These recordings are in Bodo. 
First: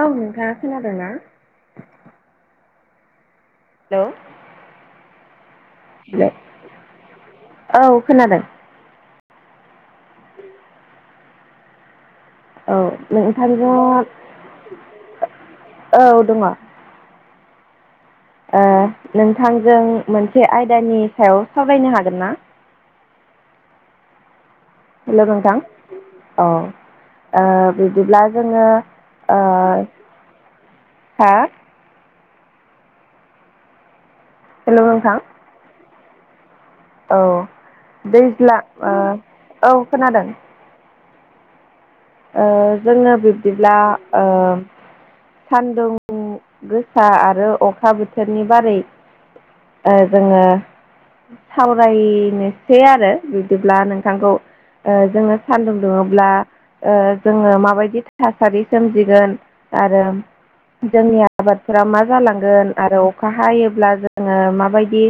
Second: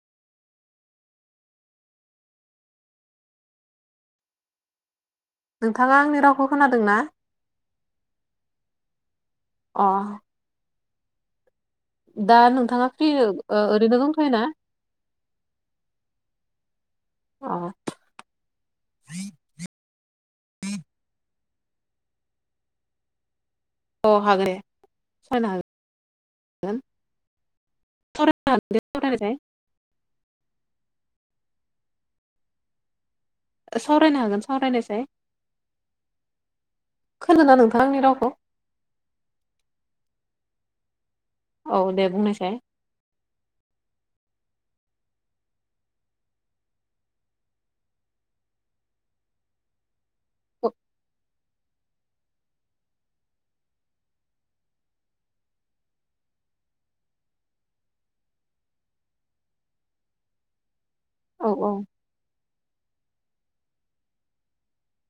औ नोंथाङा खोनादोंना हेल' नोंथाङा आंनि रावखौ खोनादों ना औ खोनादों अ दा औ नोंथाङा फ्रि नोंथांजों ओरैनो दंथयो ना औ दङ अ नोंथांजों मोनसे आयदानि सायाव सावरायनो हागोन ना अ हागोन दे हेल नोंथां सावरायनो हागोन अ बिदिब्ला सावरायनो हागोन जोङो दे सावरायनायसाय हा सावरायनो हागोन हेल' सावरायनायसाय नोंथां औ खोनादोंना नोंथाङा आंनि रावखौ? दैज्लां औ खोनादों औ दे बुंनायसाय जोंनो बिब्दिब्ला ओ सान्दुं गोसा आरो अखा बोथोरनि बारै जोङो रायनोसै आरो बिदिब्ला नोंथांखौ जोङो सान्दुं दुङोब्ला जोङो माबायदि थासारि सोमजिगोन आरो जोंनिया औ औ आबादफोरा मा जालांगोन आरो अखा हायोब्ला जोङो माबायदि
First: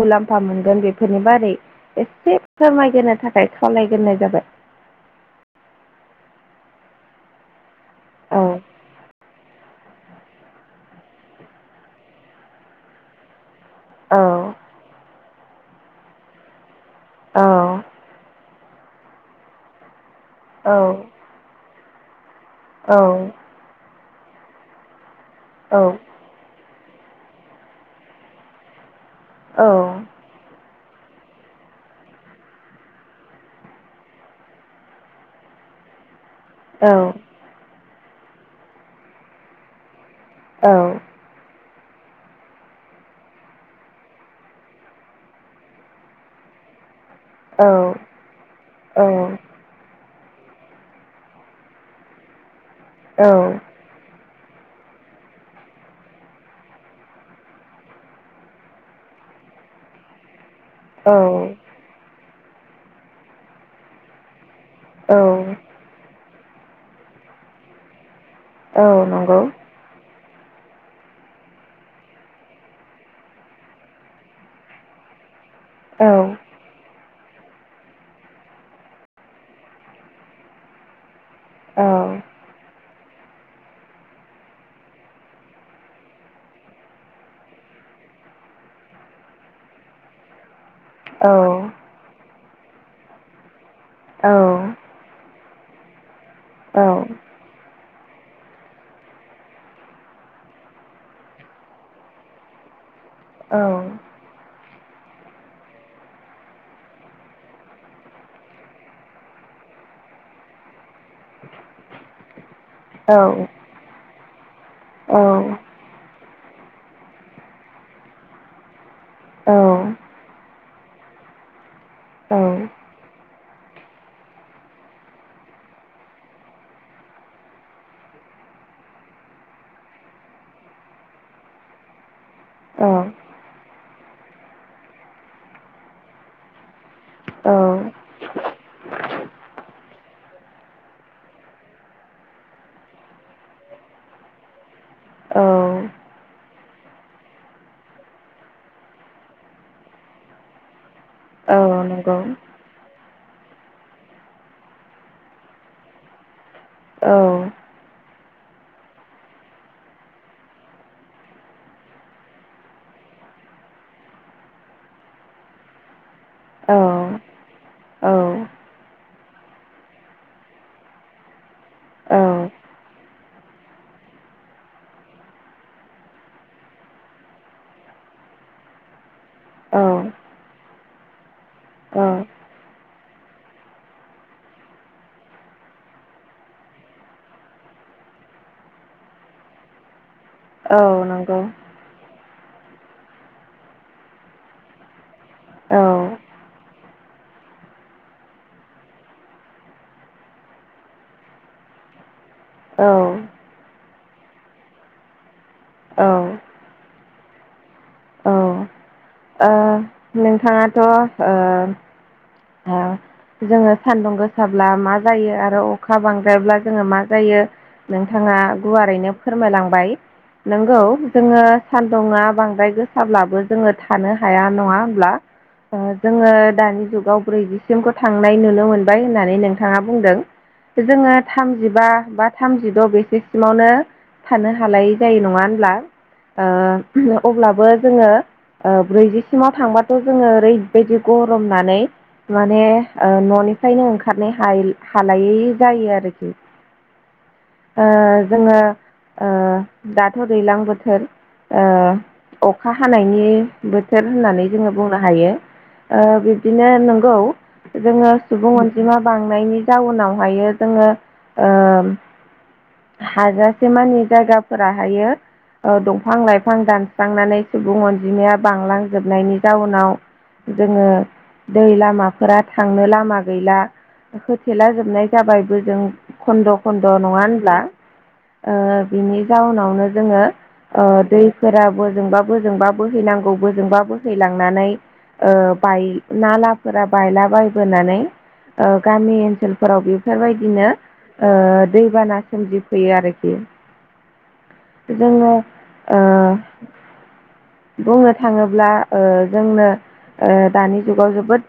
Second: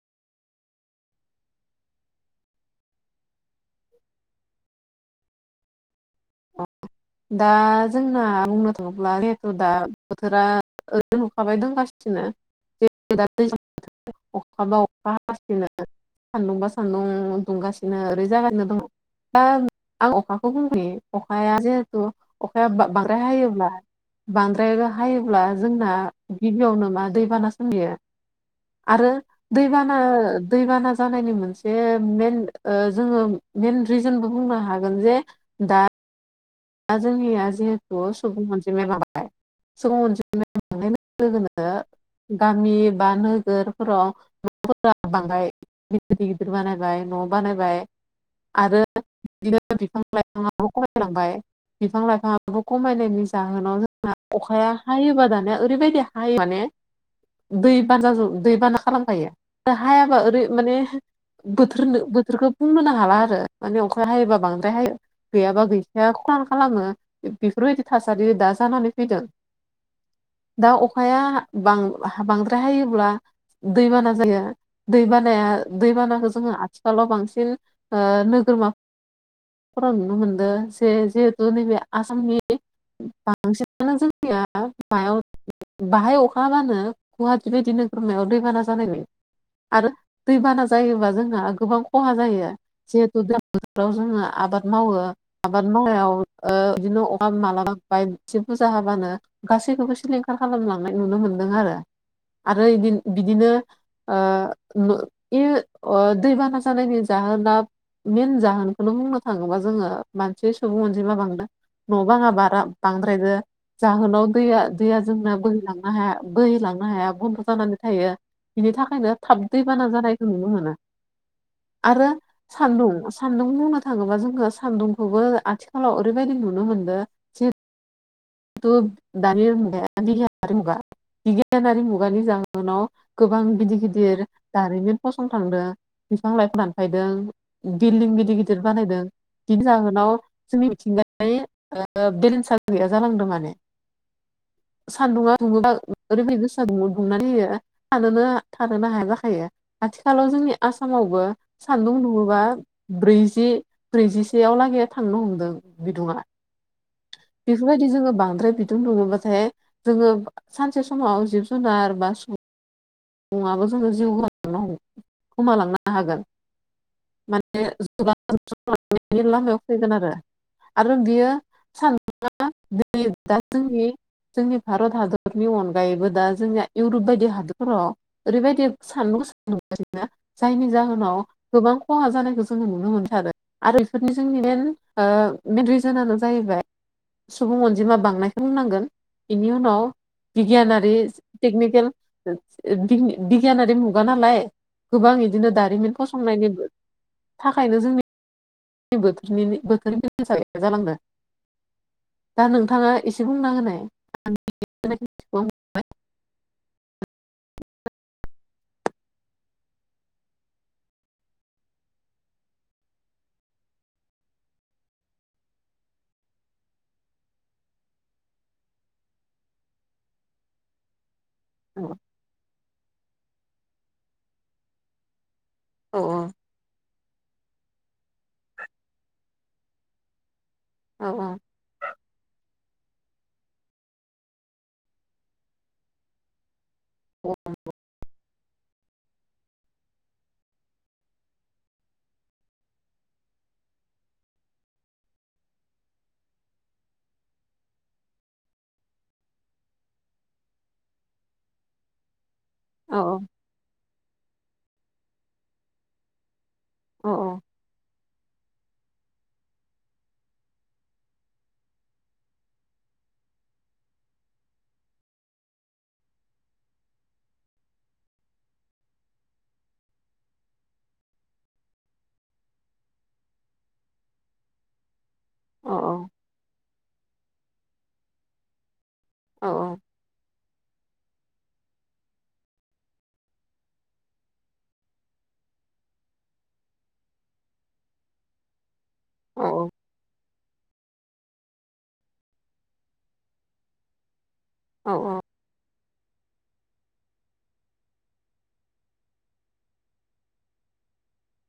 मुलाम्फा मोनगोन बेफोरनि बारै एसे फोरमायगोनो थाखाय खावलायग्रोननाय जाबाय दा जोंना औ बुंनो थाङोब्ला दे दा बोथोरा ओरैनो अखा हाबाय दं गासिनो [unintelligible] दैबा दै औ अखााबा अखा हासिनो सान्दुं बा सान्दुं औ दुंगासिनो ओरै जागानो दङ दा आं अखा औ [unintelligible] असाया जिहेथु [unintelligible] असाया औ बांद्राय हायोब्ला बांद्राय हायोब्ला औ जोंना गिबियावनो मा दैबाना सोमजियो आरो औ दैबाना दैबाना जानायनि मोनसे मेन रिजेनबो बुंनो हागोन जो दा दा जोंनिया जिहेथु सुबुं अनजिमाया लााबाय सुबुं अनजिमाया औ लोगो गामि बा नोगोरफोराव न'फोरा बांद्राय [unintelligible] गिदिर गिदिर बानायबाय न' बानायबाय आरो बि बिफां लाइफाङाबो खमायलांबाय बिफां लाइफाङाबो खमायनायनि जाहोनाव जों अखाया हायोबा दानया ओरैबायदि हायो माने दै बानाजों दैबाना खालामबायो हायाबा ओरै माने औ बोथोर बोथोरखौ बुंनो नो हाला आरो माने अखााया हायोबा बांद्राय हायो औ गैयाबा गैखाया खान खालामो बेफोरबायदि थासारि दा जानानै औ फैदों नंगौ दा अखाया बांद्राय हायोब्ला दैबाना जायो दैबानाया औ दैबानाखौ जोङो आथिखालाव बांसिन नोगोरमाफोरा नुनो मोनदों जेे बो नैबे आसामनि बांसिनानो जोंनिया मायाव बाहाय अखााबानो गुवाहाटी बिदिनो नोगोमायाव दैबाना जानाय बे आरो दैबाना जायोबा औ जोंहा गोबां खहा जायो जिहेतु बोथोराव जोङो आबाद मावो आबाद मावनायाव बिदिनो अखा मालाबा बाय एसे बुरजा हाबानो गासैखौबो सिलिंखार खालामलांनाय नुनो मोनदों आरो आरोदि बिदिनो औ ओ इ बे दैबाना जानायनि जाहोना मेन जाहोनखौनो बुंनो थाङोबा जोङो मानसि सुबुं मोनसि मा बांदो न' बाङा बारा औ नंगौ बांद्रायदों जाहोनाव दैया दैया औ जोंना बोहैलांनो हाया बोहैलांनो हाया बन्द' जानानै थायो बिनि थाखायनो थाब दैबाना जानायखौ नुनो मोनो आरो सान्दुं सान्दुं बुंनो थाङोबा जोङो सान्दुंखौबो आथिखालाव ओरैबायदि नुनो मोनदों थु दानिगा [unintelligible] [unintelligible] नाव गोबां गिदिर गिदिर दारिमिन फसंथांदों बिफां लाइफां दानफायदों औ बिल्डिं गिदिर गिदिर बानायदों बिनि जाहोनाव जोंनि मिथिंगाय बेलेन्सा गैया जालांदों माने सान्दुङा औ दुङोबा औ ओरैबायदि [unintelligible] थानोनो हाया जाखायो आथिखालाव जोंनि आसामावबो सान्दुं नंगौ दुङोबा ब्रैजि ब्रैजिसेयाव लागै थांनो हमदों बिदुङा औ औ बेफोरबायदि जोङो बांद्राय बिदुं लुङोबाथाय जोङो सानसे समाव जिब जुनार बा सुबुं ङाबो जोङो जिउ गोमालांनो हमगोन गोमालांनो हागोन औ [unintelligible] लामायाव फैगोन आरो आरो बियो सानदुङा [unintelligible] दा जोंनि जोंनि भारत हादरनि अनगायैबो दा जोंनिया इउरप बायदि हादर फोरााव ओरैबायदि सानदुं गोसा दुंगासिनो जायनि जाहोनाव गोबां खहा जानायखौ जोङो नुनो मोनथादों आरो बेफोरनि जोंनि मेन मेन रिजोनानो जाहैबाय सुबुं अनजिमा बांनायखौ बुंनांगोन बेनि उनाव बिगियानारि टेकनिकेल बिगियानारि मुगा नालाय गोबां बिदिनो दारिमिन फसंनायनि थाखायनो जोंनि बोथोरनि [unintelligible] दा नोंथाङा एसे बुंना होनाय ओ नोंथाङाथ ओ जोङो सान्दुं गोसाब्ला मा जायो आरो अखा बांद्रायब्ला जोङो मा जायो नोंथाङा गुवारैनो फोरमायलांबाय नंगौ जोङो सान्दुङा बांद्राय गोसाब्लाबो जोङो थानो हाया नङा होमब्ला औ जोङो दानि जुगाव ब्रैजिसे खौ थांनाय नुनो मोनबाय होननानै नोंथाङा बुंदों औ जोङो थाम जिबा बा थामजिद बेसेसिमावनो थानो हालाय जायो नङा होनब्ला अब्लाबो जोङो ब्रैजिसिमाव थांबाथ जोङो ओरैबायदि गरमनानै माने न'निफ्रायनो ओंखारनाय हालायै जायो आरोखि ओ जोङो दाथ दैज्लां बोथोर अखा औ हानायनि बोथोर होननानै जोङो बुंनो हायो बिब्दिनो नंगौ औ जोङो सुबुं अनजिमा बांनायनि जाउनावहायो जोङो ओ हाजासे मानि जायगाफोराहायो दंफां लाइफां दानस्रांनानै सुबुं अनजिमाया बांलांजोबनायनि जाउनाव जोङो दै लामाफोरा थांनो लामा गैला होथेला जोबनाय जाबाय औ जों खन्द खन्द नङा होनब्ला बिनि औ जाउनावनो जोङो दैफोरा बोजोंबा बोजोंबा बोहैनांगौ बोजोंबा बोहैलांनानै बाय नालाफोरा बायलाबायबोनानै ओ गामि औ ओनसोलफोराव बेफोरबायदिनो दैबाना सोमजिफैयो आरोखि औ जोङो बुंनो थाङोब्ला जोंनो दानि जुगाव जोबोद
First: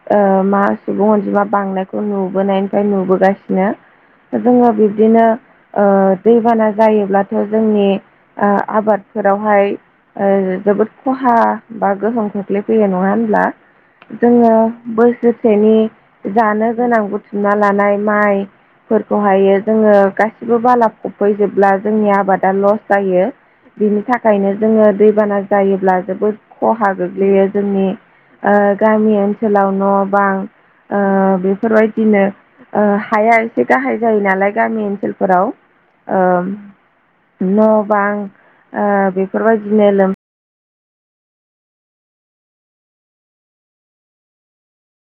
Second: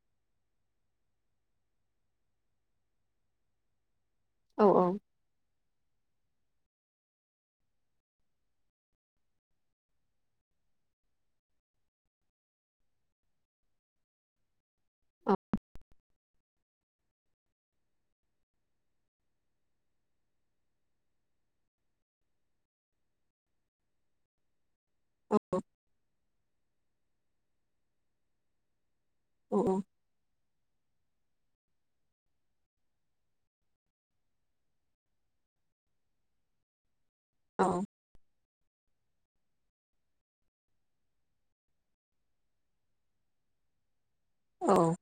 मा सुबुं अनजिमा बांनायखौ नुबोनायनिफ्राय नुबोगासिनो औ जोङो बिब्दिनो दैबाना जायोब्लाथ जोंनि आबादफोरावहाय जोबोद खहा बा गोहोम खोख्लैफैयो नङा होनब्ला जोङो बोसोरसेनि जानो गोनां बुथुमना लानाय माइ फोरखौहायो जोङो गासिबो बाला फबहै जोबब्ला जोंनि आबादा लस जायो बिनि थाखायनो जोङो दैबाना जायोब्ला जोबोद खहा गोग्लैयो जोंनि गामि औ ओनसोलाव न' बां बेफोरबायदिनो हाया एसे गाहाय जायो नालाय गामि ओनसोलफोराव न' औ बां बेफोरबायदिनो लोम औ